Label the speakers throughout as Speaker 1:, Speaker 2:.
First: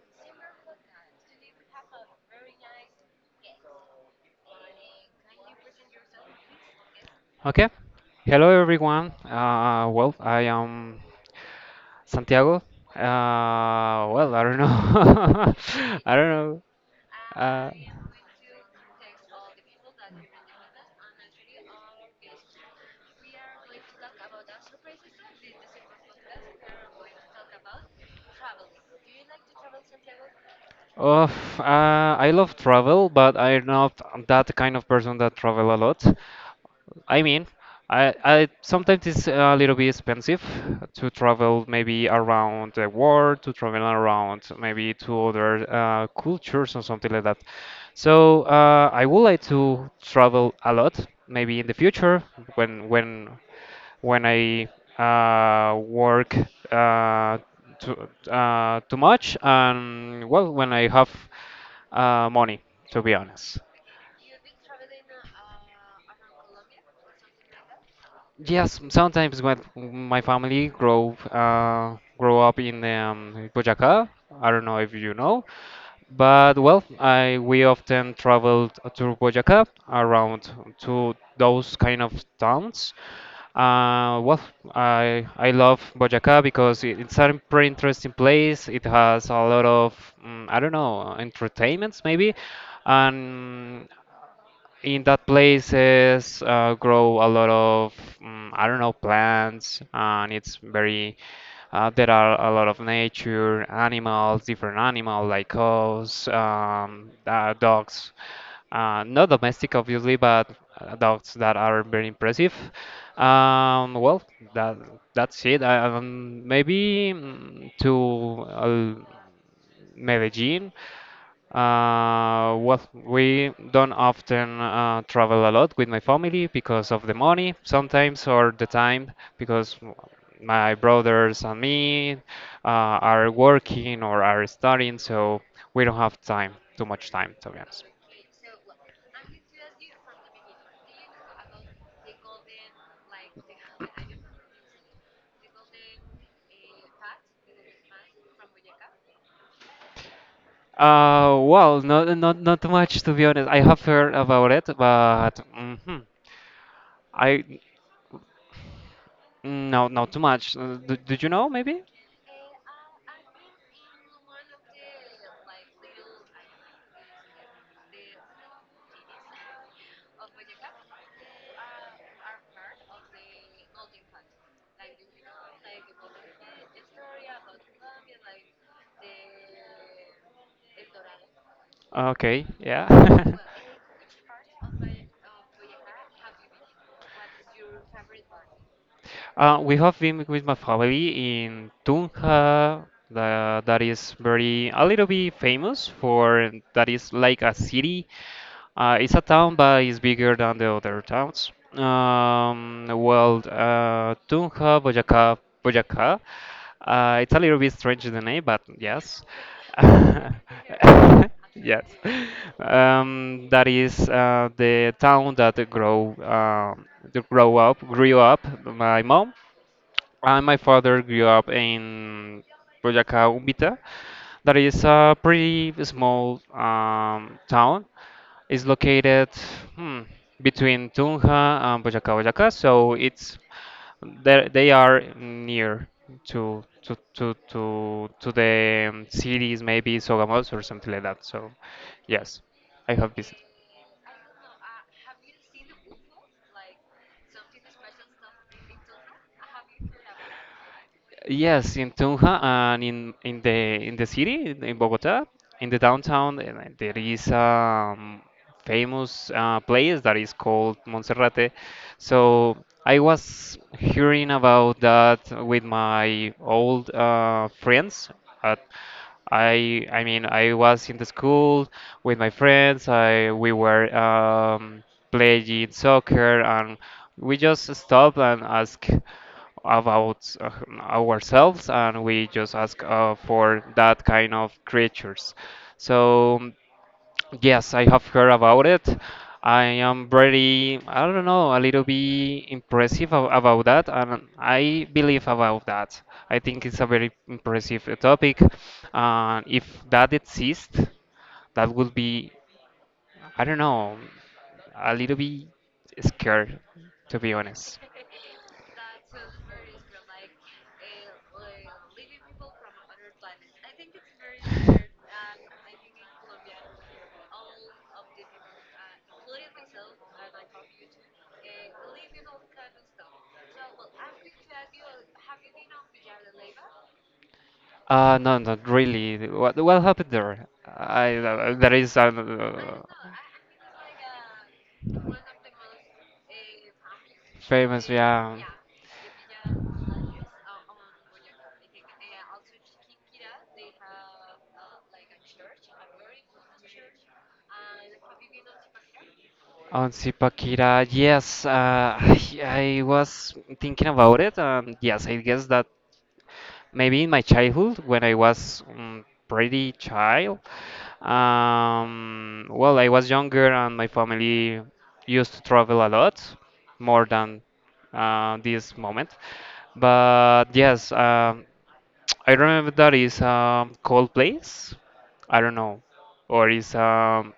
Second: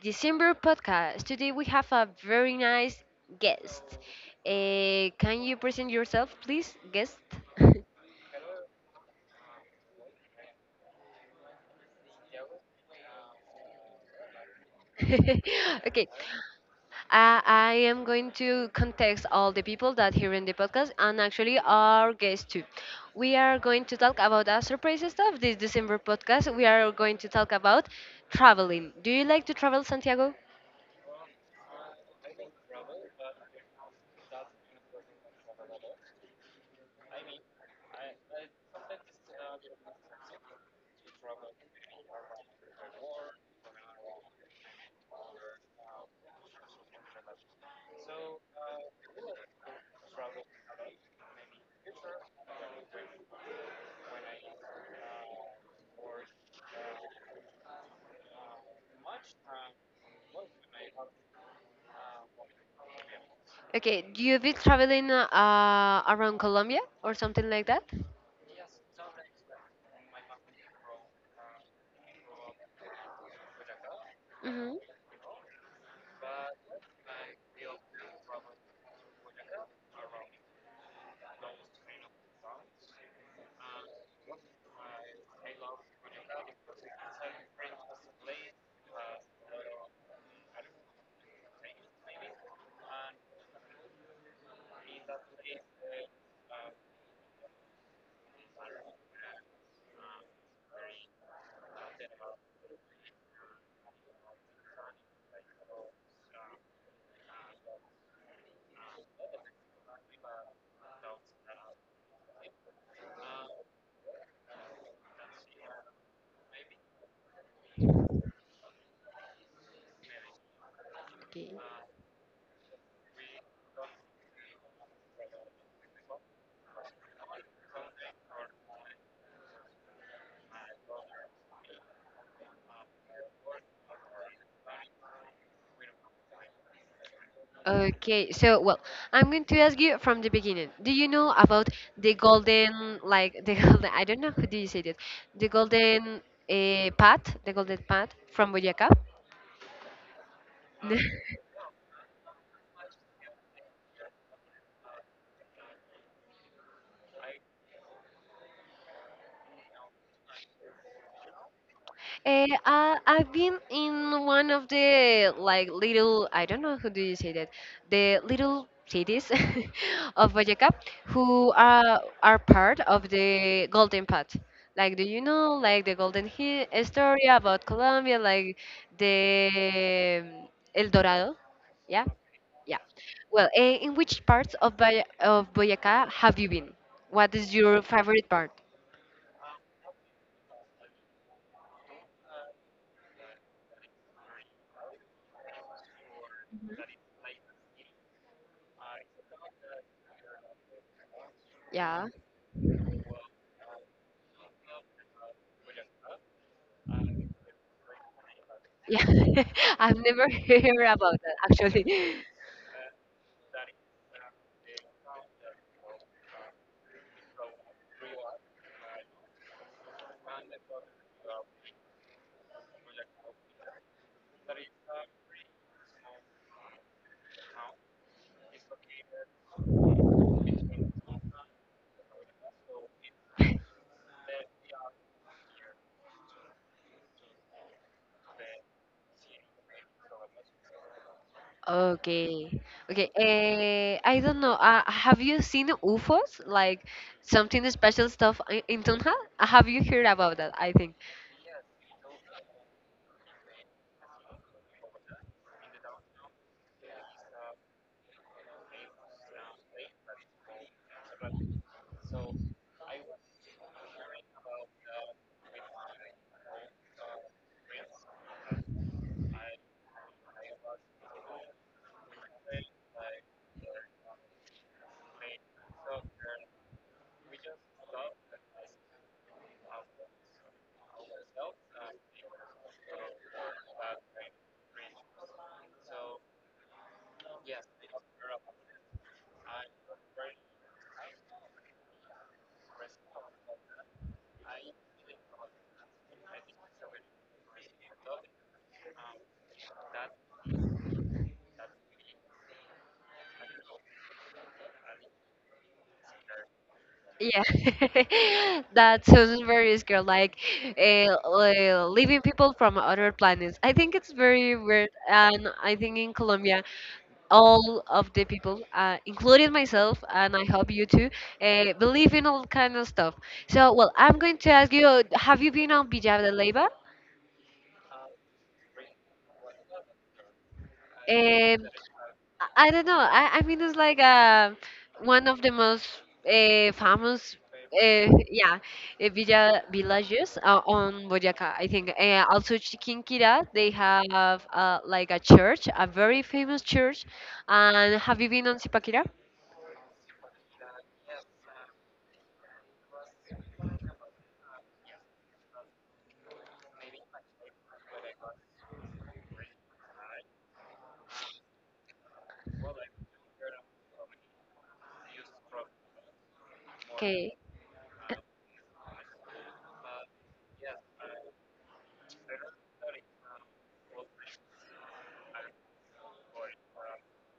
Speaker 1: December podcast. Today we have a very nice guest. Can you present yourself, please, guest?
Speaker 2: Okay. Hello, everyone. I am Santiago. I don't know.
Speaker 1: Okay,
Speaker 2: I don't know. Uh,
Speaker 1: I am going to context all the people that hear in the podcast and actually our guests too. We are going to talk about a surprise stuff this December podcast. We are going to talk about traveling. Do you like to travel, Santiago?
Speaker 2: Oh, uh, I love travel, but I'm not that kind of person that travel a lot. I mean, I sometimes it's a little bit expensive to travel maybe around the world, to travel around maybe to other cultures or something like that. So I would like to travel a lot, maybe in the future when when when I work uh, too much, and well, when I have money, to be honest.
Speaker 1: Okay, do you be traveling around Colombia or something like that?
Speaker 2: Yes, sometimes when my family grow up in Boyacá. I don't
Speaker 1: Mm-hmm.
Speaker 2: know if you know, but well, I we often traveled to Boyacá, around to those kind of towns. Uh, well, I love Boyacá because it's a pretty interesting place. It has a lot of I don't know, entertainments maybe, and in that places grow a lot of I don't know, plants, and it's very there are a lot of nature animals, different animals like cows, dogs, not domestic obviously, but dogs that are very impressive. um, well that that's it. Maybe to Medellin.
Speaker 1: Okay.
Speaker 2: We don't often travel a lot with my family because of the money sometimes, or the time, because my brothers and me are working or are studying, so we don't have time, too much time, to be honest.
Speaker 1: Okay, so well, I'm going to ask you from the beginning. Do you know about the golden, like the golden? I don't know who do you say that? The golden path, the golden path from Boyacá.
Speaker 2: Not much, to be honest. I have heard about it, but hmm I no, not too much. Did you know maybe?
Speaker 1: I've been in one of the like little I don't know who do you say that the little cities of Boyacá who are part of the Golden Path. Like do you know like the Golden story about Colombia, like the um, El Dorado? Yeah,
Speaker 2: Okay,
Speaker 1: yeah.
Speaker 2: yeah.
Speaker 1: Well, in which parts of of Boyacá have you been? What is your favorite part?
Speaker 2: We have been with my family in Tunja, that is very a little bit famous for
Speaker 1: Mhm.
Speaker 2: that, is like a city. It's a town, but it's bigger than the other towns.
Speaker 1: Yeah.
Speaker 2: Tunja, Boyacá, Boyacá. It's a little bit strange the name, but yes,
Speaker 1: Yeah. I've never heard about that
Speaker 2: yes.
Speaker 1: actually.
Speaker 2: That is the town that grow up grew up my mom, and my father grew up in Boyacá Umbita. That is a pretty small town. It's located hmm, between Tunja and Boyacá, Boyacá. So it's there. They are near to the cities, maybe Sogamoso or something like that. So yes,
Speaker 1: Okay.
Speaker 2: I
Speaker 1: Okay.
Speaker 2: have visited.
Speaker 1: I don't know. Have you seen UFOs? Like something special stuff in Tunja? Have you heard about that? I think.
Speaker 2: Yes, in Tunja and in the city in Bogota, in the downtown, there is a famous place that is called Monserrate. So I was hearing about that with my old friends. At, I mean, I was in the school with my friends. I we were playing soccer, and we just stopped and asked about ourselves, and we just ask for that kind of creatures. So, yes, I have heard about it. I am very, I don't know, a little bit impressive about that, and I believe about that. I think it's a very impressive topic. If that exists, that would be, I don't know, a little bit scared, to be
Speaker 1: Yeah,
Speaker 2: honest.
Speaker 1: that sounds very scary. Like living people from other planets. I think it's very weird, and I think in Colombia, all of the people, including myself, and I hope you too, believe in all kind of stuff. So, well, I'm going to ask you: have you been on Villa de Leyva?
Speaker 2: No, not really. What happened there? I
Speaker 1: Um,
Speaker 2: there is an,
Speaker 1: I don't know. I mean, it's like one of the most famous,
Speaker 2: famous, yeah.
Speaker 1: yeah, villages on Boyacá. I think also Chiquinquirá. They have like a church, a very famous church. And have you been on Zipaquirá?
Speaker 2: On Sipakira, yes, I was thinking about it, and yes, I guess that maybe in my childhood, when I was pretty child, well, I was younger, and my family used to travel a lot, more
Speaker 1: Okay.
Speaker 2: than this moment. But yes, I remember that is a cold place. I don't know, or is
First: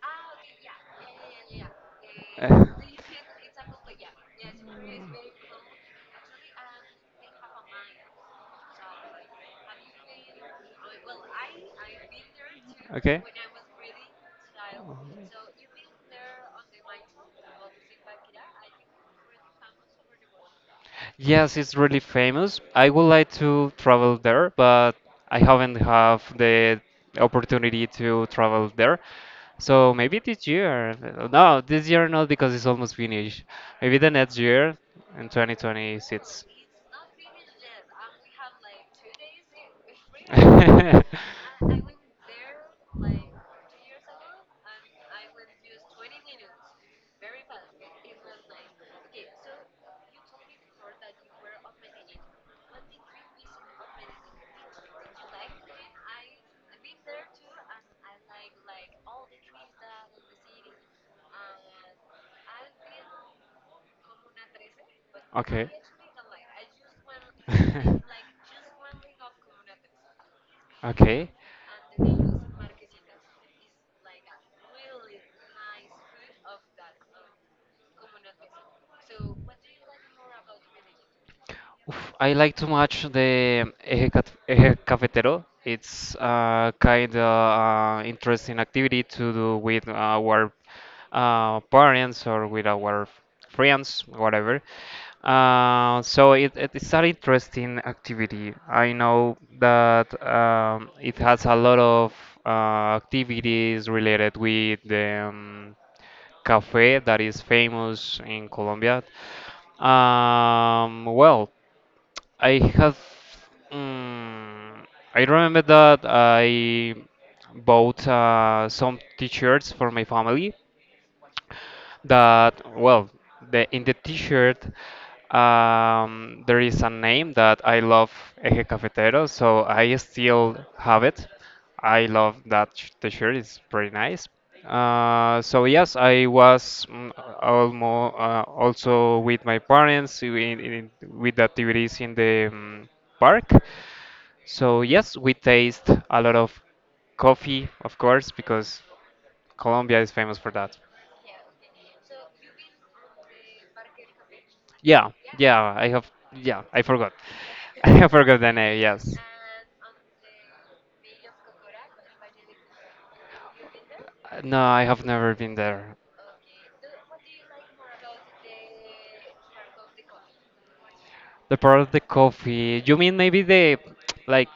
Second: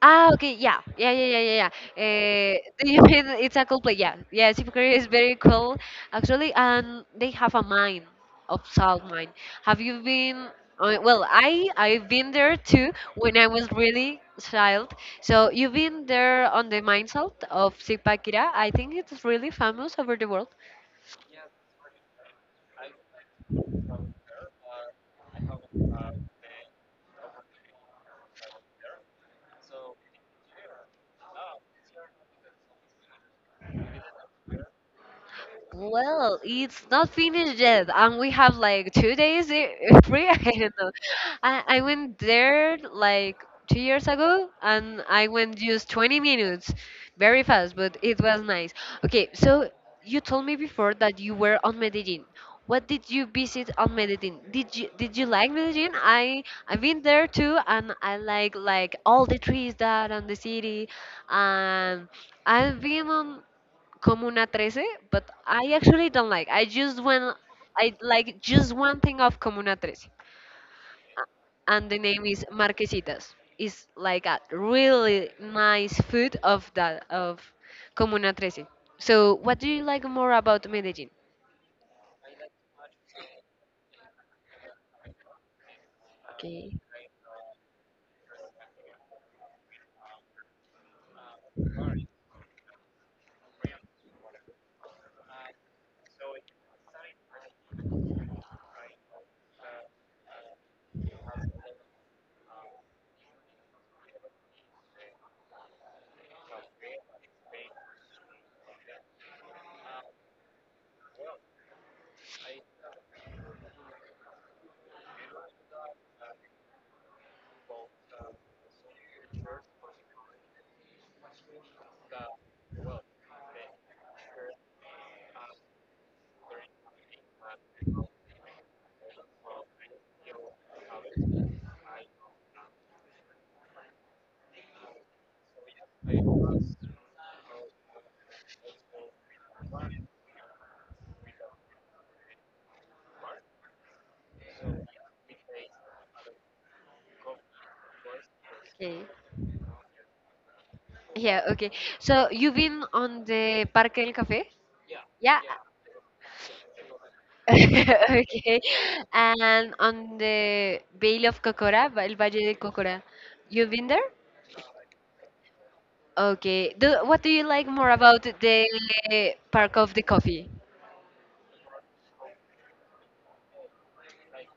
Speaker 1: Ah, okay, yeah, yeah, yeah, yeah, yeah, yeah. Uh, do you mean it's a cool play, yeah, yeah. Steve Curry is very cool, actually, and they have a mine, of salt mine. Have you been? Well, I've been there too
Speaker 2: Okay.
Speaker 1: when I was really child. So you've been there on the mine salt of Zipaquirá. I think it's really famous over the world.
Speaker 2: Yes, it's really famous. I would like to travel there, but I haven't have the opportunity to travel there. So maybe this year. No, this year not, because it's almost finished. Maybe the next year, in
Speaker 1: Well,
Speaker 2: 2026.
Speaker 1: it's not finished yet, and we have like 2 days free. I don't know. I went there like 2 years ago, and I went just 20 minutes, very fast, but it was nice. Okay, so you told me before that you were on Medellin. What did you visit on Medellin? Did you like Medellin? I've been there too, and I like all the trees that on the city, and I've been on. Comuna Trece, but
Speaker 2: Okay.
Speaker 1: I actually don't like. I just want. I like just one thing of Comuna Trece,
Speaker 2: Okay.
Speaker 1: And the name is Marquesitas. It's like a really nice food of that of Comuna Trece. So, what do you like more about Medellin?
Speaker 2: Oof, I like to watch the Eje Cafetero. It's uh,
Speaker 1: Okay.
Speaker 2: kind of uh, interesting activity to do with our parents, or with our friends, whatever. So it's an interesting activity. I know that it has a lot of activities related with the cafe that is famous in Colombia. Um, well, I have. Mm, I remember that I bought some T-shirts for my family, that well, the in the t-shirt there is a name that I love, Eje Cafetero, so I still have it. I love that t-shirt, it's pretty nice. So yes, I was mm, almo also with my parents, with the activities in the park. So yes, we taste a lot of coffee, of course, because
Speaker 1: Okay.
Speaker 2: Colombia is famous for that.
Speaker 1: Yeah, okay. So, you've been on the Parque del Café?
Speaker 2: Yeah,
Speaker 1: Yeah,
Speaker 2: yeah, I have, yeah, I forgot. I forgot the
Speaker 1: okay.
Speaker 2: name, yes.
Speaker 1: And on the Vale of Cocora, El Valle de Cocora, you've been there?
Speaker 2: No, I have never been there.
Speaker 1: Okay. What do you like more about the Park of the Coffee?
Speaker 2: The part of the coffee, you mean maybe like,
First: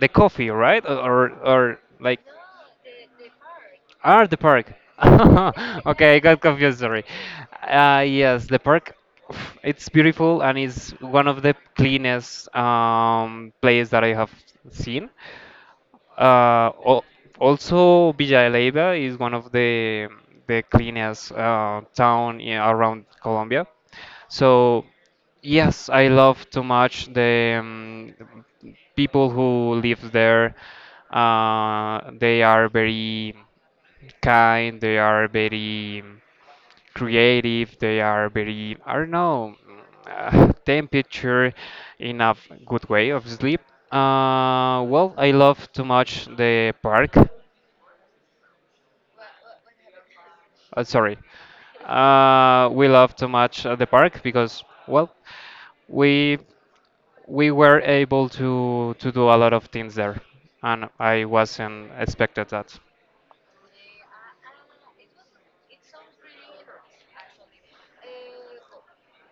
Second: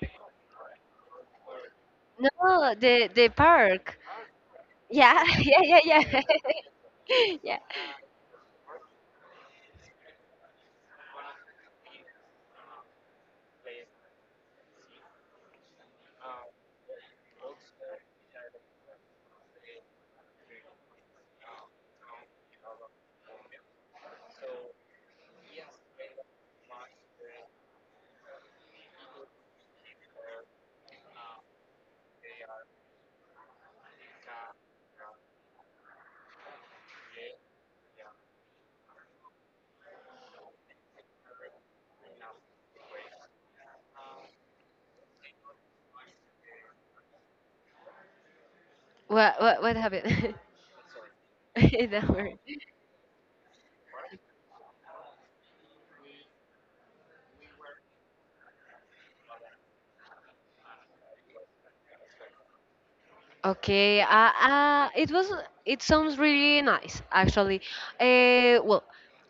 Speaker 2: the coffee, right?
Speaker 1: No, the park.
Speaker 2: Ah, the park.
Speaker 1: Yeah, yeah, yeah,
Speaker 2: Okay, I
Speaker 1: yeah.
Speaker 2: got confused, sorry.
Speaker 1: Yeah.
Speaker 2: Yes, the park, it's beautiful, and it's one of the cleanest place that I have seen. Uh, al- also, Villa Leiva is one of the cleanest town in, around Colombia. So, yes, I love too much the people who live there. They are very kind. They are very creative, they are very, I don't know temperature in a good way of sleep. Well, I love too much the park.
Speaker 1: What happened?
Speaker 2: Sorry.
Speaker 1: Don't worry.
Speaker 2: We love too much the park, because well, we we were able to do a lot of things there, and I wasn't expected that.
Speaker 1: Okay, it sounds really nice actually. Well,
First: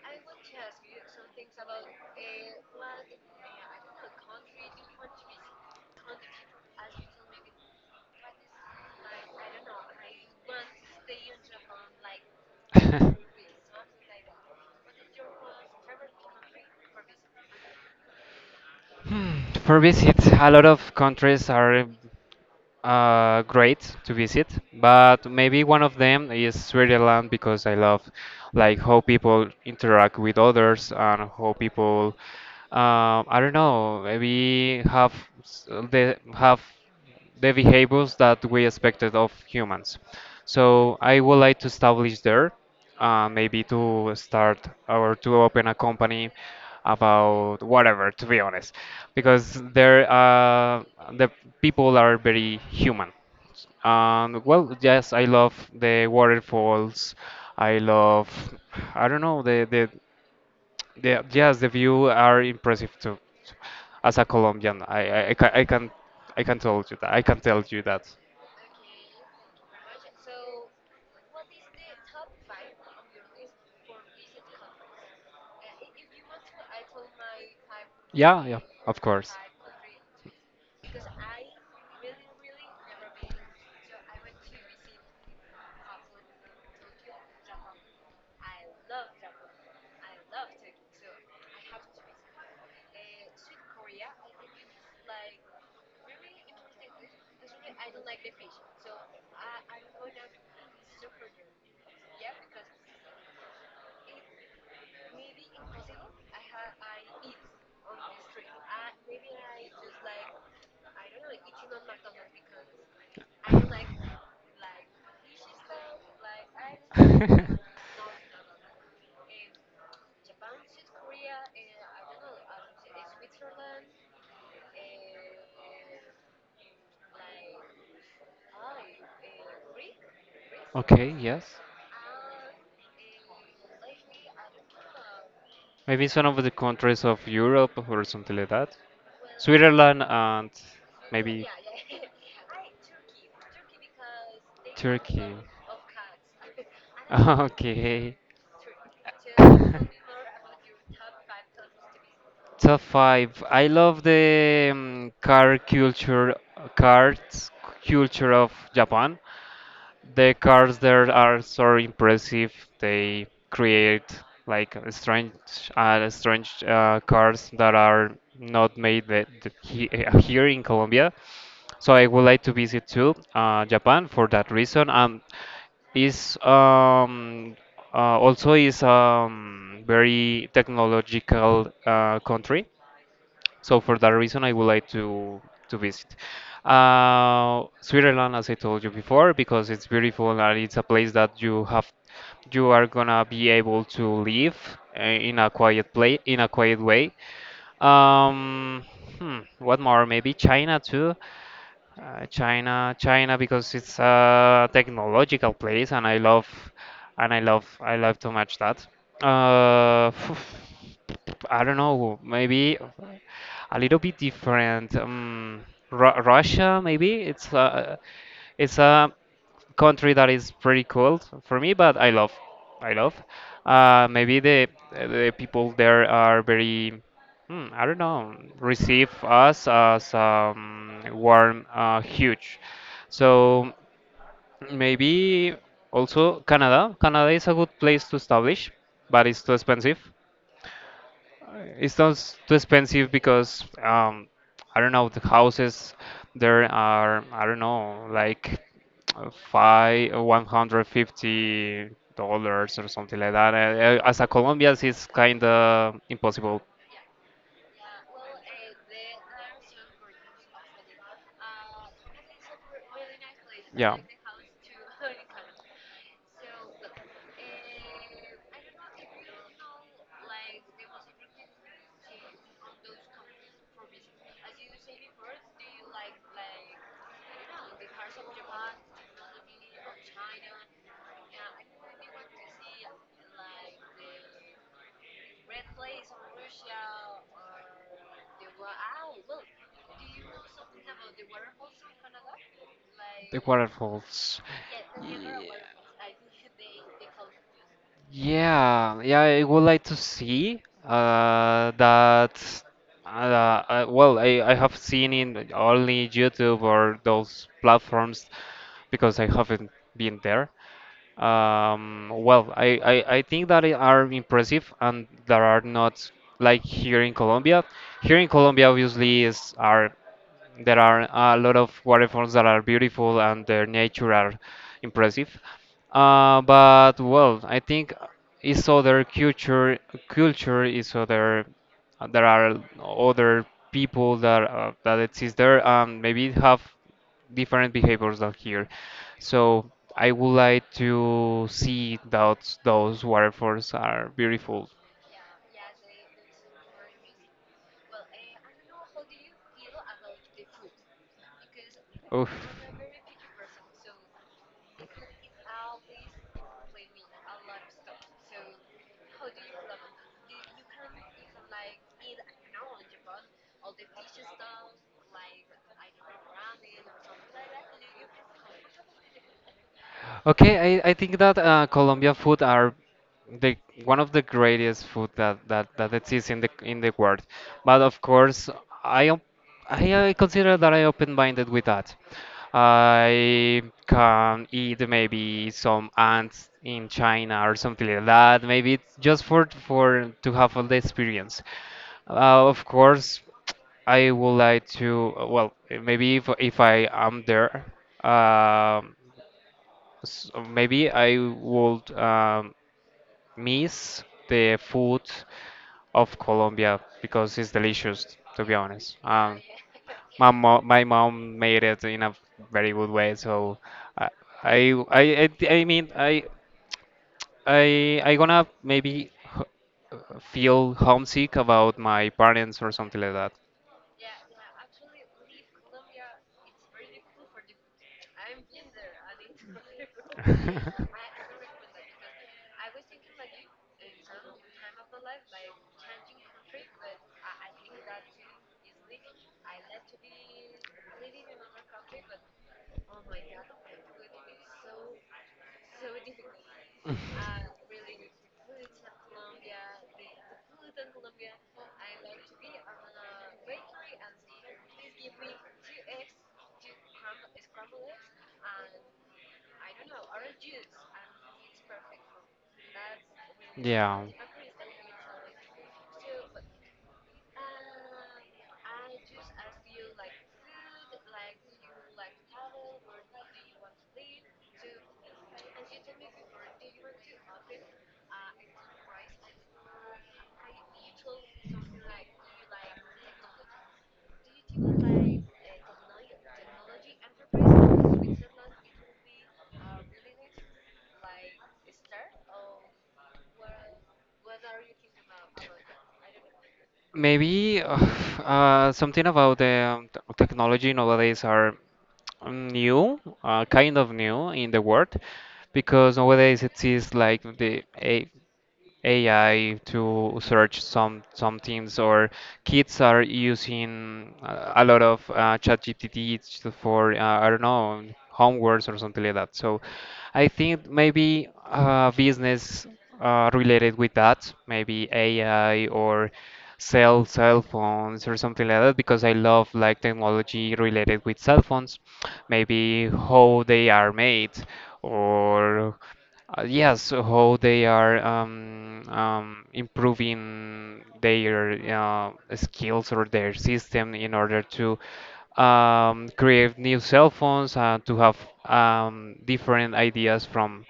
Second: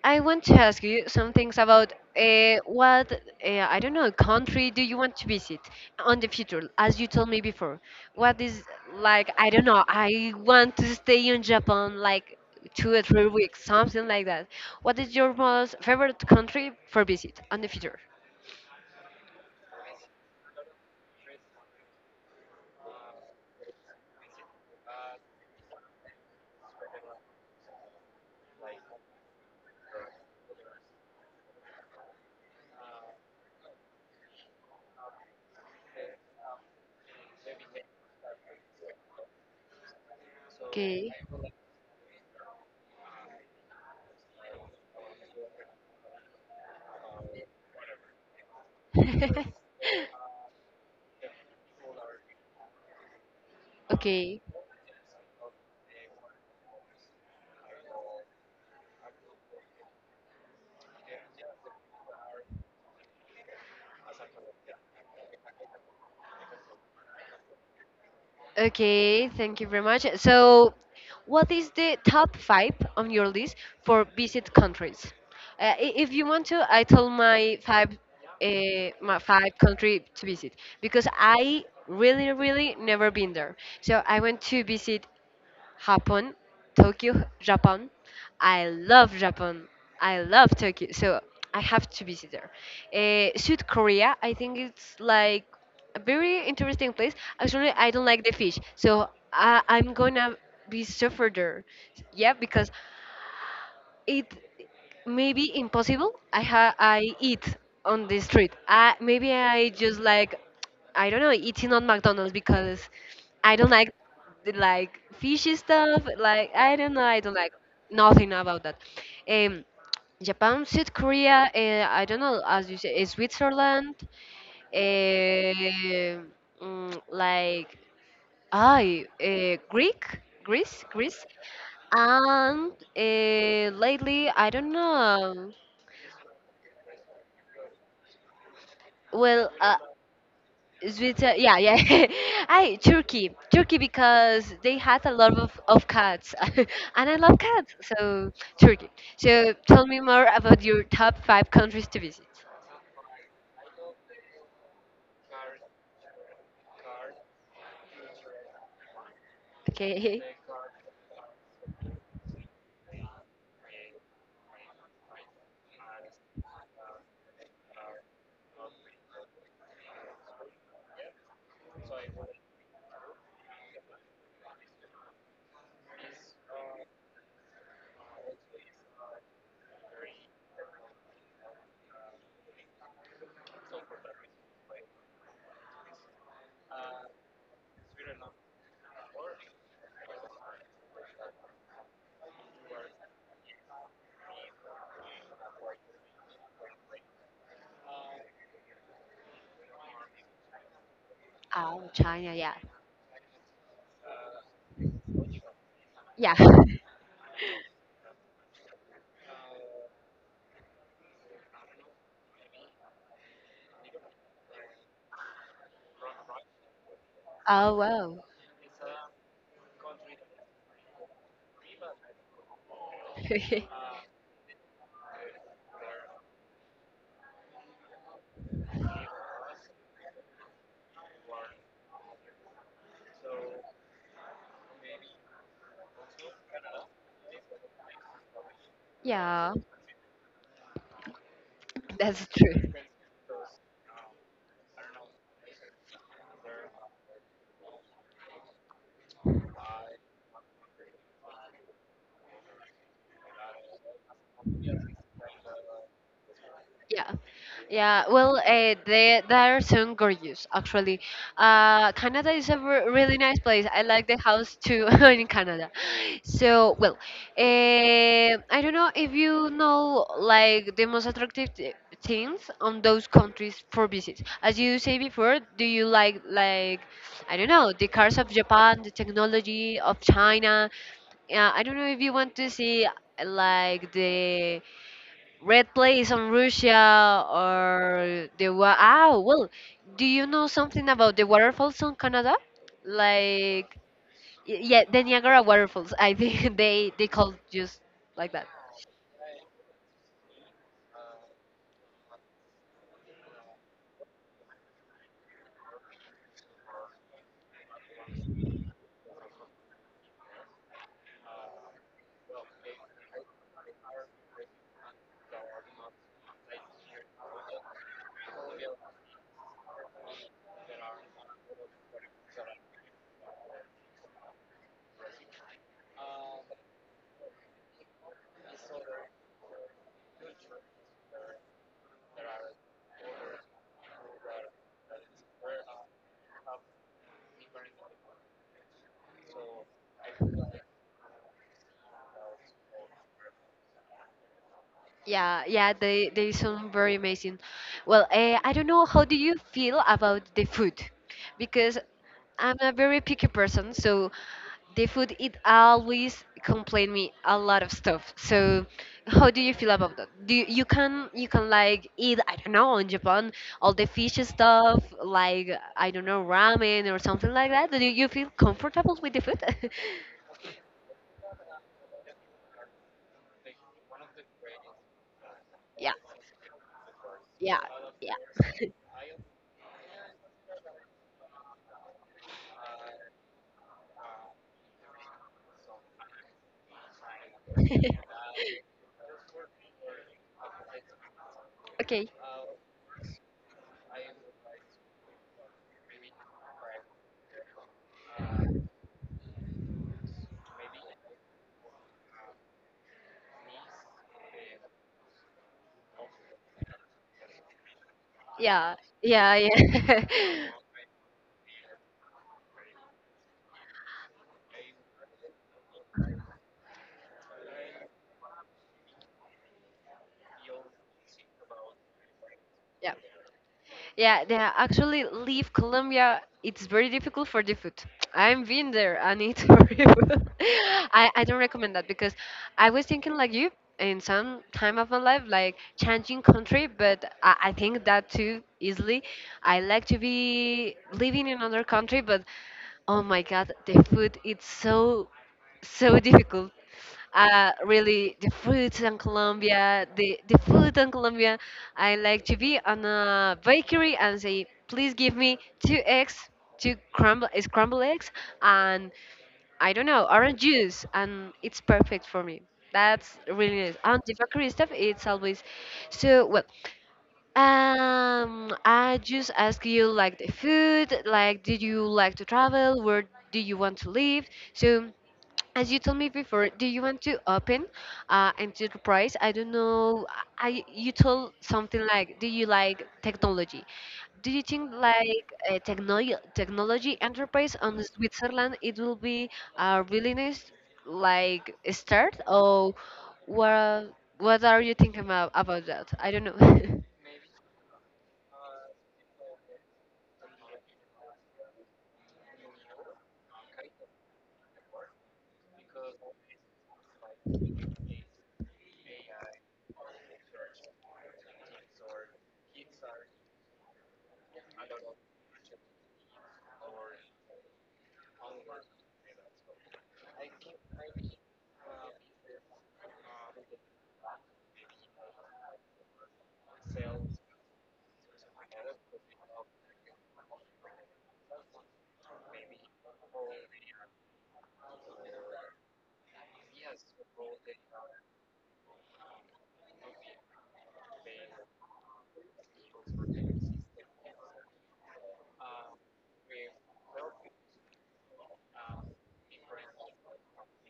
Speaker 1: I want to ask you some things about what I don't know country do you want to visit on the future? As you told me before, what is like I don't know. I want to stay in Japan like two or three weeks, something like that. What is your most favorite country for visit on the future?
Speaker 2: For visit, a lot of countries are great to visit, but maybe one of them is Sri Lanka, because I love like how people interact with others, and how people I don't know, maybe have they have the behaviors that we expected of humans. So
Speaker 1: Okay.
Speaker 2: I would like to establish there, maybe to start or to open a company about whatever, to be honest, because there the people are very human.
Speaker 1: Okay.
Speaker 2: And well, yes, I love the waterfalls, I love, I don't know, the, yes, the view are impressive too. As a Colombian, I can tell you that, I can tell you that.
Speaker 1: Okay, thank you very much. So, what is the top five on your list for visit countries? If you want to, I told
Speaker 2: Yeah, yeah, of
Speaker 1: my
Speaker 2: course.
Speaker 1: five country to visit because I really, really never been there. So I went to visit Japan, Tokyo, Japan. I love Japan. I love Tokyo. So I have to visit there. South Korea, I think it's like a very interesting place. Actually, I don't like the fish, so I'm gonna be suffer there. Yeah, because it may be impossible. I eat on the street. I maybe I just like I don't know eating on McDonald's because I don't like the, like fishy stuff. Like I don't know. I don't like nothing about that. Um, Japan, South Korea. I don't know. As you say, Switzerland. eh, like I Greek, Greece,
Speaker 2: Okay,
Speaker 1: Greece,
Speaker 2: yes.
Speaker 1: and lately I don't know.
Speaker 2: Maybe it's one of the countries of Europe or something like that.
Speaker 1: Well,
Speaker 2: Switzerland, and
Speaker 1: Switzerland,
Speaker 2: maybe.
Speaker 1: yeah, yeah. Turkey because they had a
Speaker 2: Turkey.
Speaker 1: lot of cats, and I love cats,
Speaker 2: Okay.
Speaker 1: so Turkey. So tell me more about your top five countries to visit.
Speaker 2: Top five. I love the car culture, cars culture of Japan.
Speaker 1: Okay.
Speaker 2: The cars there are so impressive. They create like a strange cars that are not made that here in Colombia. So I would like to visit too Japan for that reason. Is also is Very technological country. So for that reason, I would like to visit. Switzerland, as I told you before, because it's beautiful, and it's a place that you have, you are gonna be able to live in a quiet play, in a quiet way. Um, what more? Maybe China too.
Speaker 1: Oh, China, yeah,
Speaker 2: China, because it's a technological place, and
Speaker 1: yeah.
Speaker 2: and I love too much that. Uh, I don't know, maybe a little bit different. Russia, maybe
Speaker 1: Oh wow.
Speaker 2: it's a country that is pretty cool for me, but I love. Maybe the people there are very. I don't know, receive us as warm, huge. So maybe also Canada. Canada is a good place to establish, but it's
Speaker 1: Yeah,
Speaker 2: too expensive. It's not
Speaker 1: that's
Speaker 2: too
Speaker 1: true.
Speaker 2: expensive, because I don't know, the houses there are, I don't know, like five, $150 dollars or something like that. As a Colombian, it's kind of impossible.
Speaker 1: Yeah, yeah. Well, they are so gorgeous, actually. Canada is a really nice place. I
Speaker 2: Yeah.
Speaker 1: like the house too in Canada. So, well, I don't know if you know like the most attractive things on those countries for visits. As you say before, do you like I don't know the cars of Japan, the technology of China? Yeah, I don't know if you want to see like the red place on Russia or the ah well, do you know something about the waterfalls on Canada?
Speaker 2: The
Speaker 1: Like
Speaker 2: waterfalls.
Speaker 1: yeah, the
Speaker 2: Yeah.
Speaker 1: Niagara waterfalls. I think they call just like that.
Speaker 2: Yeah, yeah, I would like to see that. Uh, well, I have seen in only YouTube or those platforms, because I haven't been there. I think that it are impressive, and that are not like here in Colombia. Here in Colombia, obviously, is are there are a lot of waterfalls that are beautiful, and their nature are impressive. But well, I think is other culture, culture is other there are other people that that exist there, and maybe have different behaviors than here. So I would like to see that, those waterfalls are beautiful.
Speaker 1: Yeah, yeah, they sound very amazing. Well, I don't know how do you feel about the food, because
Speaker 2: Oof.
Speaker 1: I'm a very picky person, so the food it always complain me a lot of stuff. So how do you feel about that? Do you, you can like eat I don't know in Japan all the fish stuff like I don't know ramen or something like that? Do you feel comfortable with the food?
Speaker 2: Okay, I think that Colombian food are the one of the greatest food that, that
Speaker 1: Yeah,
Speaker 2: exists in the world.
Speaker 1: yeah,
Speaker 2: But of
Speaker 1: yeah.
Speaker 2: course, I am- I consider that I open-minded with that. I can eat maybe some ants in China or something like that. Maybe it's just for to have all the experience.
Speaker 1: Okay.
Speaker 2: Of course, I would like to. Well, maybe if I am there. um so maybe I would miss the food of Colombia because it's delicious, to be
Speaker 1: Yeah,
Speaker 2: honest.
Speaker 1: yeah, yeah.
Speaker 2: My mom made it in a very good way, so I I mean I gonna maybe h- feel homesick about my parents or
Speaker 1: Yeah.
Speaker 2: something like that.
Speaker 1: Yeah, they actually leave Colombia. It's very difficult for the food. I've been there and it's horrible. I don't recommend that because I was thinking like you in some time of my life, like changing country, but I think that too easily. I like to be living in another country, but oh my God, the food it's so difficult. Really, the food in Colombia, the food in Colombia, I like to be on a bakery and say, please give me two eggs, two scrambled eggs, and I don't know, orange juice, and it's perfect for me. That's really nice. And
Speaker 2: Yeah.
Speaker 1: the bakery stuff, it's always so well. I just ask you like the food, like did you like to travel, where do you want to live? So as you told me before, do you want to open enterprise? I don't know. I You told something like, do you like technology? Do you think like technology enterprise on Switzerland it will be a really nice like start or what what are you thinking about that? I don't know.
Speaker 2: Maybe something about the technology nowadays are new, kind of new in the world, because nowadays it is like the a AI to search some things, or kids are using a lot of ChatGPT for I don't know homeworks or something like that. So I think maybe business related with that, maybe AI or sell cell phones or something like that, because I love like technology related with cell phones, maybe how they are made or. Yes, so how they are improving their skills or their system in order to create new cell phones and to have different ideas from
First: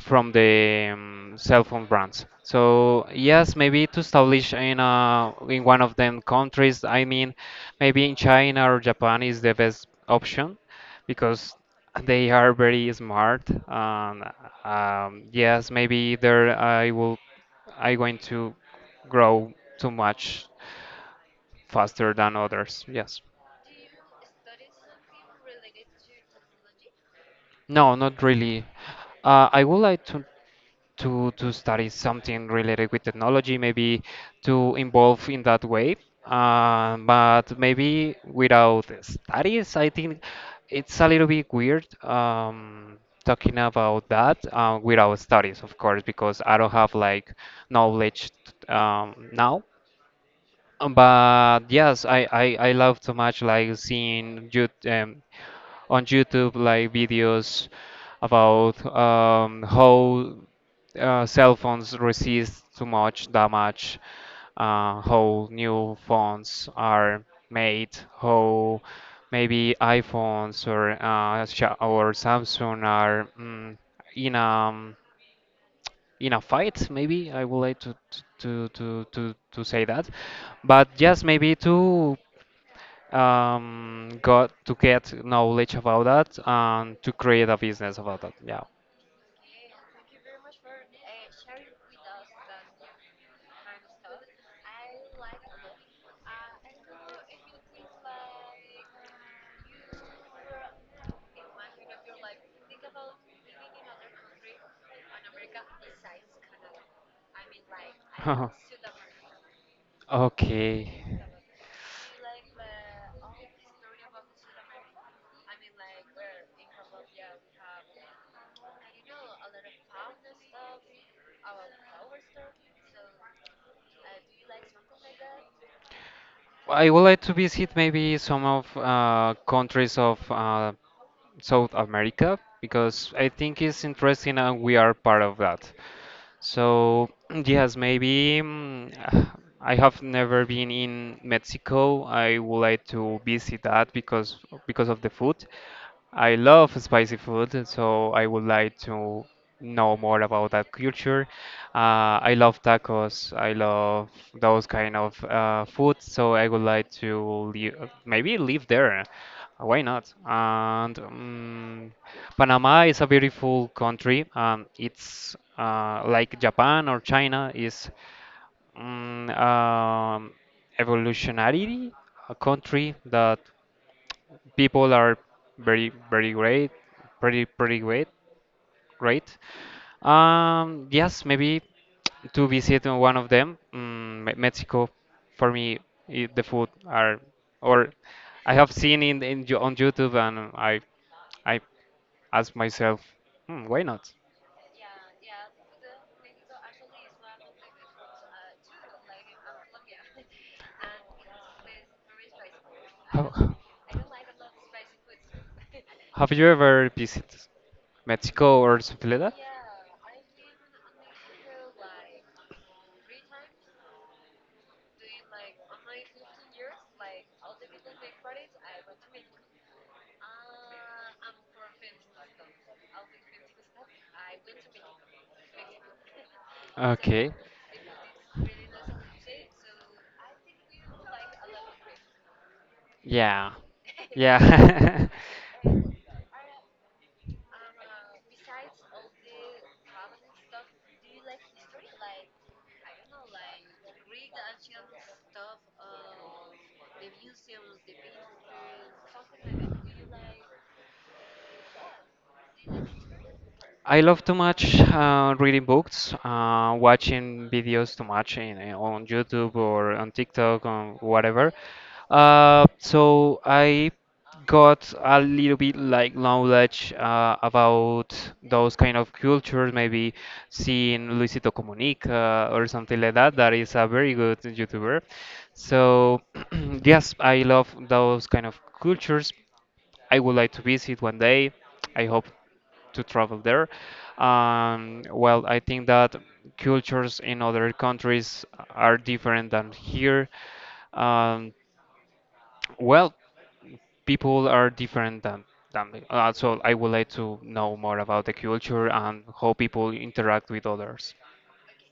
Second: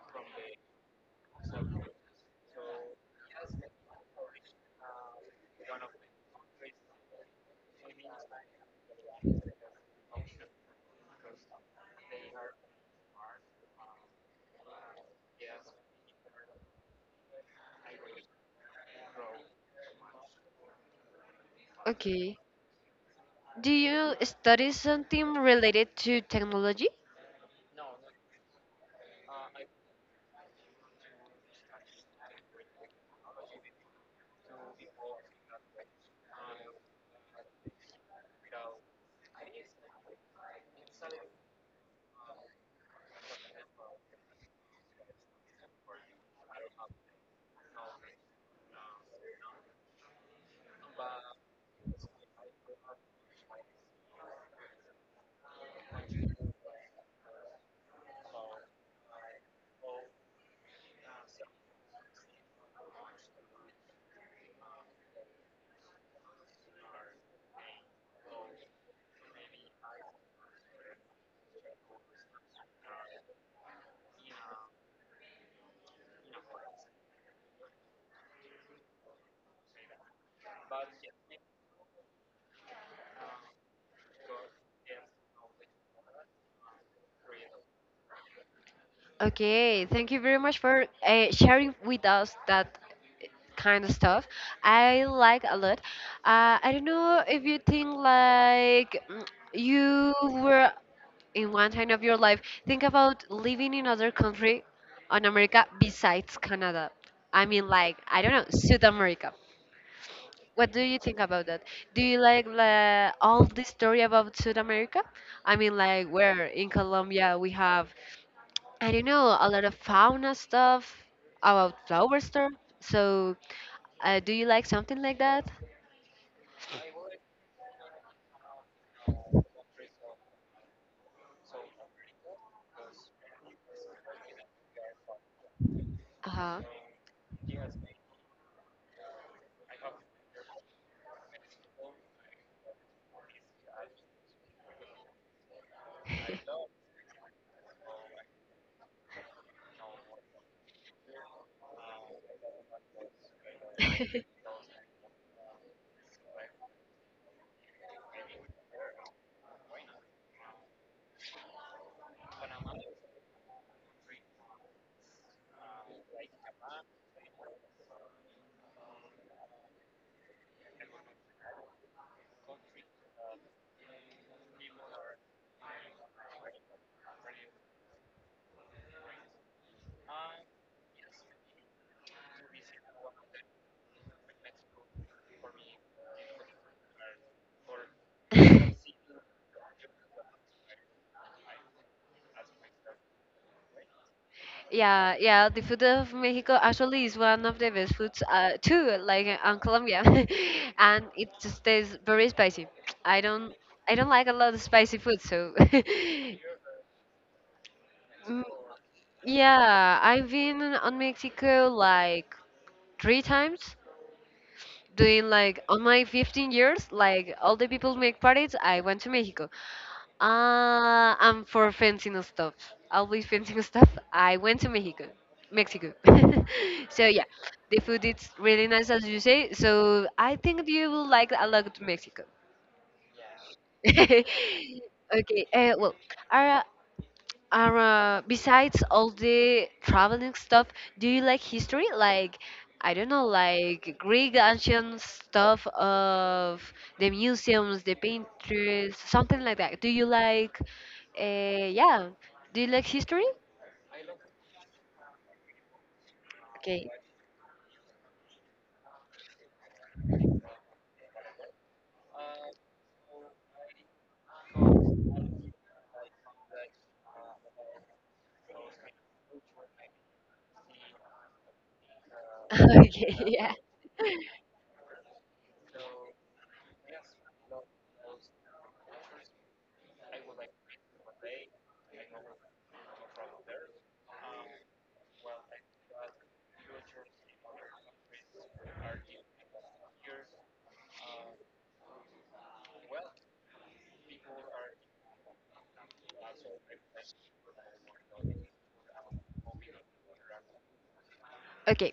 Speaker 2: the cell phone brands. So yes, maybe to establish in in one of them countries. I mean, maybe in China or Japan is the best option because they are very smart. And yes, maybe there I will I going to grow too much faster than
Speaker 1: Okay.
Speaker 2: others. Yes.
Speaker 1: Do you study something related to technology?
Speaker 2: No, not really. I would like to study something related with technology, maybe to involve in that way. But maybe without studies, I think it's a little bit weird talking about that without studies, of course, because I don't have like knowledge now. But yes, I love so much like seeing you on YouTube like videos about how cell phones resist too much damage, how new phones are made, how maybe iPhones or Samsung are mm, in a fight. Maybe I would like to say that, but just maybe to got to get knowledge about that and to create a business about that. Yeah.
Speaker 1: Okay, thank you very much for sharing with us that kind of stuff. I like a lot. I don't know if you think like you were in one time of your life think about living in other country on America besides Canada. I mean, like I don't know South America. What do
Speaker 2: Okay.
Speaker 1: you think about that? Do you like all the story about South America? I mean, like where in Colombia we have I don't know, a lot of fauna stuff about flower stuff. So, do you like something like that?
Speaker 2: I would like to visit maybe some of countries of South America because I think it's interesting and we are part of that.
Speaker 1: Uh-huh.
Speaker 2: So, yes, maybe mm, I have never been in Mexico. I would like to visit that because of the food. I love spicy food, so I would like to know more about that culture. I love tacos. I love those kind of food, so I would like to leave, maybe live there. Why not? And Panama is a beautiful country. It's like Japan or China is um, um, evolutionary, a country that people are very great, pretty great great. Yes, maybe to visit on one of them, mm, Mexico. For me, I the food are, or I have seen in, on YouTube, and I ask myself, hmm, why not?
Speaker 1: Yeah, yeah, the food of Mexico actually is one of the best foods too, like on Colombia, and it just tastes very spicy. I
Speaker 2: How-
Speaker 1: don't, I don't like a lot of spicy food, so
Speaker 2: Have you ever visited
Speaker 1: Mm,
Speaker 2: Mexico or something like that?
Speaker 1: yeah, I've been on Mexico like three times doing like on my 15 years, like all the people make parties. I went to Mexico, I'm for fencing stuff, always fencing stuff. I went to Mexico. So yeah,
Speaker 2: Okay.
Speaker 1: the food is really nice, as you say, so I think you will like a lot Mexico.
Speaker 2: Yeah.
Speaker 1: Okay.
Speaker 2: Yeah.
Speaker 1: Well, are, besides all the traveling stuff, do you like history? Like, I don't know, like Greek ancient stuff of the museums, the painters, something like that. Yeah, do you like history?
Speaker 2: I love too much reading books,
Speaker 1: Okay.
Speaker 2: watching videos too much in, on YouTube or on TikTok or whatever. So I got a little bit like knowledge about those kind of cultures, maybe seeing Luisito Comunica or something like
Speaker 1: Okay,
Speaker 2: that. That
Speaker 1: yeah.
Speaker 2: is a very good YouTuber. So yes, I love those kind of cultures. I would like to visit one day. I hope to travel there. Well, I think that cultures in other countries are different than here. Um, well, people are different than me. So I would like to know more about the culture and how people interact with others.
Speaker 1: Okay,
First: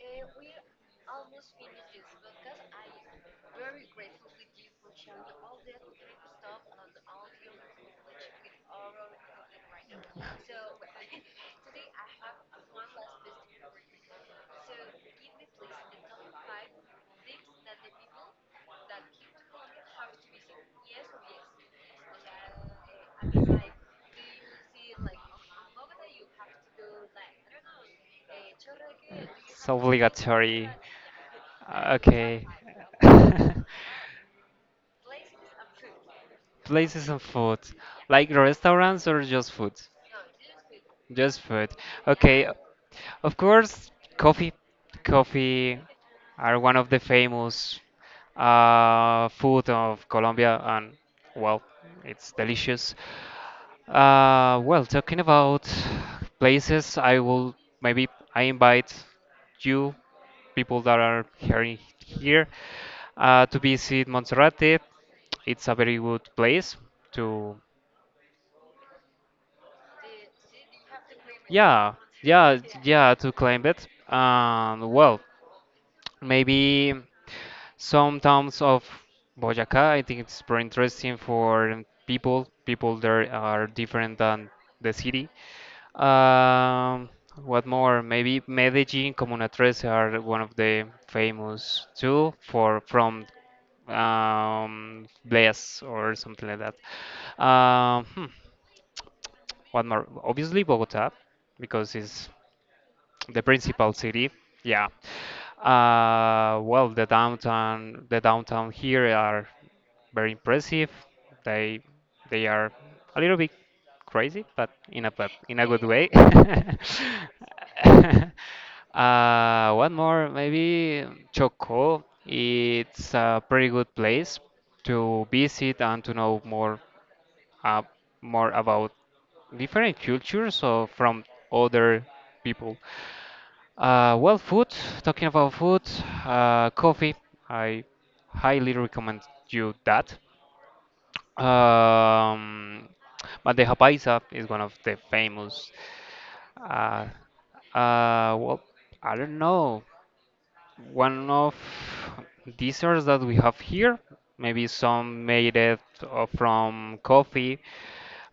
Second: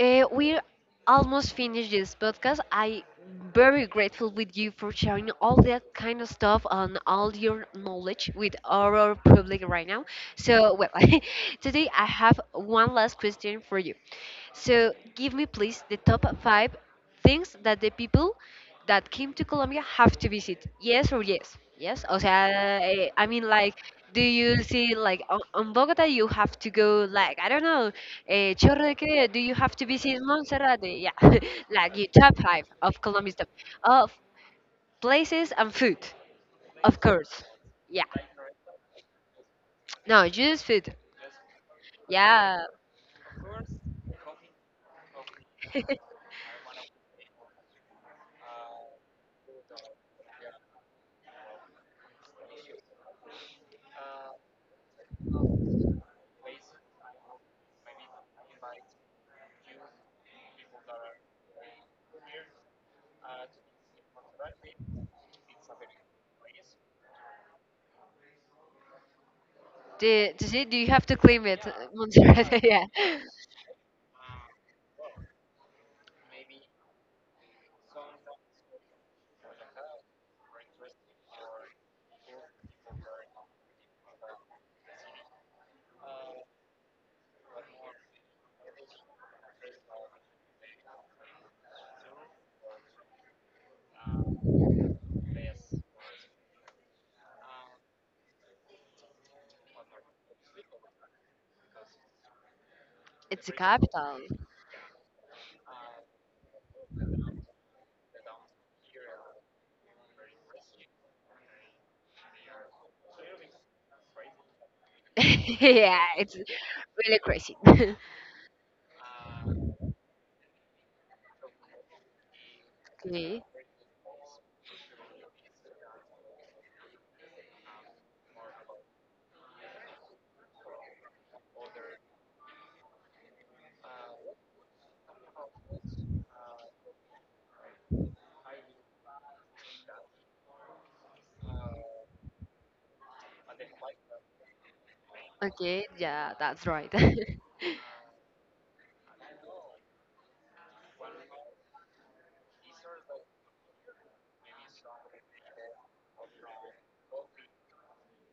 Speaker 1: We're almost finished this podcast. I very grateful with you for sharing all that kind of stuff and all your knowledge with our public right now. So well, today I have one last question for you. So give me please the top five things that the people that came to Colombia have to visit. Yes or yes? Yes. O sea, I mean like. Do you see like on Bogota you have to go like I don't know, Chorro de Creo, do you
Speaker 2: It's
Speaker 1: have to visit
Speaker 2: obligatory.
Speaker 1: Montserrat? Yeah, like your top
Speaker 2: Okay.
Speaker 1: five of Colombia's top of places and food, of
Speaker 2: Places and
Speaker 1: course.
Speaker 2: food.
Speaker 1: Yeah,
Speaker 2: Like restaurants or just food?
Speaker 1: no, just food.
Speaker 2: Just food. Okay,
Speaker 1: Yeah.
Speaker 2: of course, coffee. Coffee are one of the famous food of Colombia, and well, it's delicious. Well, talking about places, I will maybe I invite you, people that are hearing here, to visit Monserrate. It's a very good place to.
Speaker 1: To see, do you have to claim it,
Speaker 2: Yeah,
Speaker 1: Monserrate? Yeah,
Speaker 2: yeah, to claim it. And well, maybe some towns of Boyacá, I think it's very interesting for people. People there are different than the city. Um, what more? Maybe Medellin, Comuna Trece are one of the famous too for from Bless or something like that. What more? Obviously Bogota, because it's the
Speaker 1: it's the
Speaker 2: principal
Speaker 1: capital.
Speaker 2: city, yeah. Well, the downtown here are very impressive. They they are a little bit crazy, but in a good
Speaker 1: Yeah,
Speaker 2: way.
Speaker 1: it's really crazy.
Speaker 2: One more, maybe Choco. It's a
Speaker 1: Okay.
Speaker 2: pretty good place to visit and to know more uh, about different cultures or from other people. Well, food. Talking about food, coffee. I highly recommend you that. Um, Bandeja paisa is one of the famous.
Speaker 1: Okay, yeah, that's right.
Speaker 2: Uh, well, I don't know. One of desserts that we have here. Maybe some made it from coffee.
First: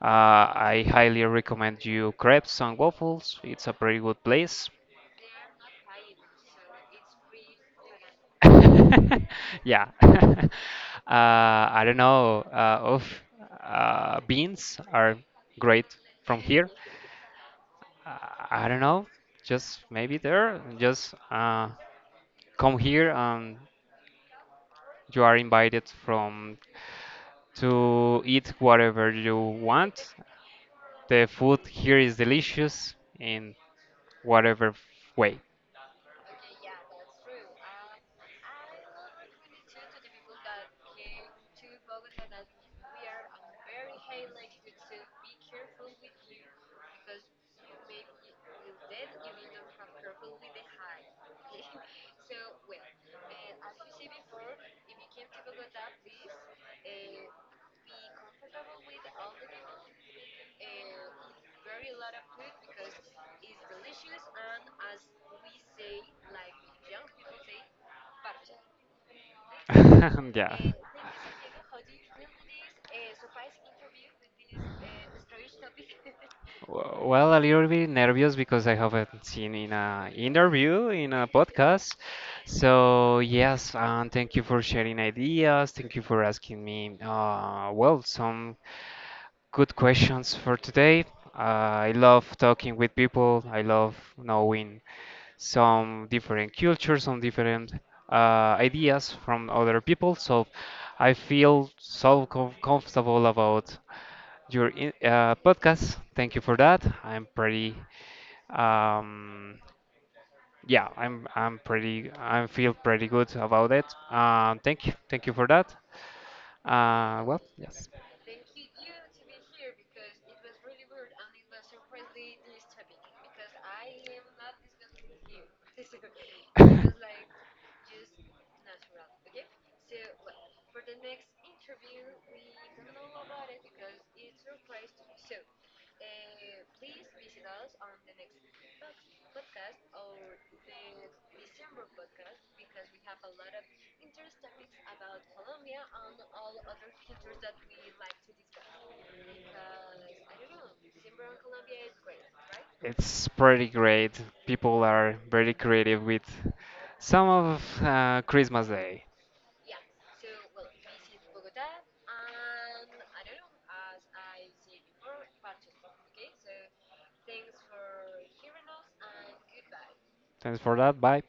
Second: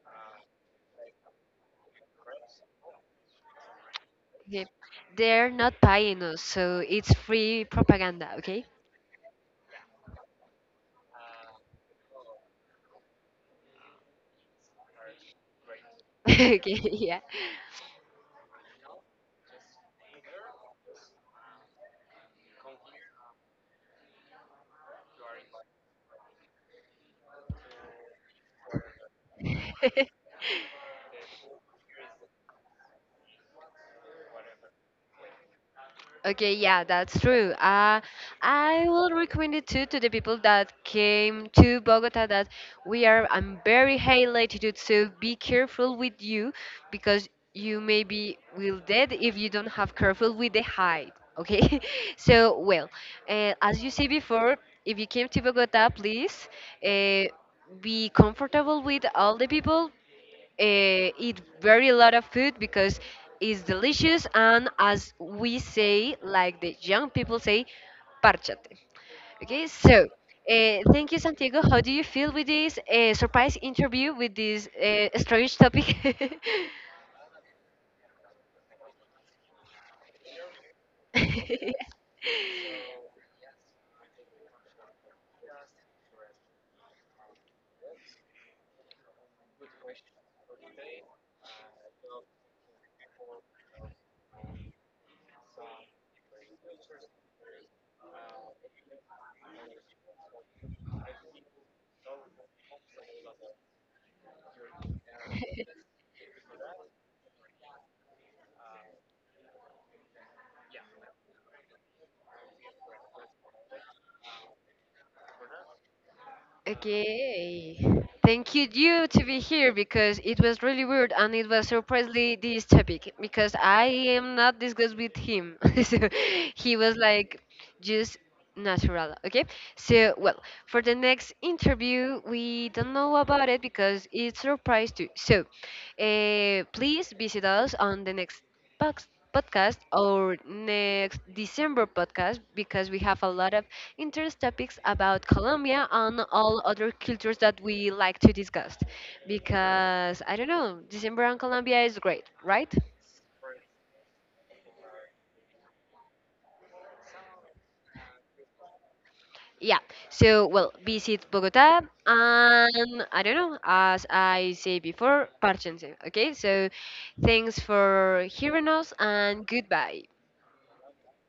Speaker 2: I highly recommend you crepes and waffles. It's a pretty good
Speaker 1: Okay.
Speaker 2: place.
Speaker 1: They're not paying us, so it's free propaganda, okay?
Speaker 2: Yeah. I don't know. Of beans are great from
Speaker 1: Okay,
Speaker 2: here.
Speaker 1: yeah.
Speaker 2: Uh, I don't know. Just maybe there. Just come here and you are invited from to eat whatever you want. The food here is delicious in whatever way.
Speaker 1: Okay, yeah, that's true. I will recommend it too to the people that came to Bogota. I'm very high latitude, so be careful with you because you maybe will dead if you don't have careful with the height. Okay, so well, as you say before, if you came to Bogota, please uh, be comfortable with all the people, eat very lot of food because it's delicious, and as we say, like the young people say, parchate. Okay, so
Speaker 2: Yeah.
Speaker 1: thank you, Santiago. How do you feel with this surprise interview with this strange topic?
Speaker 2: Well, a little bit nervous because I haven't seen in a interview, in a podcast. So yes, thank you for sharing ideas. Thank you for asking me, well, some good questions for today. I love talking with people. I love knowing some different cultures, some different ideas from other people. So I feel so comfortable about your in podcast. Thank you for that. I'm pretty, um, yeah, I'm pretty, I feel pretty good about it. Thank you, for that. Well,
Speaker 1: Okay.
Speaker 2: yes.
Speaker 1: Thank you to be here because it was really weird and it was surprisingly this topic because I am not discussed with him. So he was like just natural. Okay. So well, for the next interview we don't know about it because it's surprise too. So please visit us on the next box- podcast or next December podcast because we have a lot of interest topics about Colombia and all other cultures that we like to discuss. Because I don't know, December and Colombia is great, right?
Speaker 2: It's pretty great. People are very creative with some of Christmas Day.
Speaker 1: Yeah. So, well, visit Bogota and I don't know, as I say before, parchense. Okay? So, thanks for hearing us and goodbye.
Speaker 2: Thanks for that. Bye.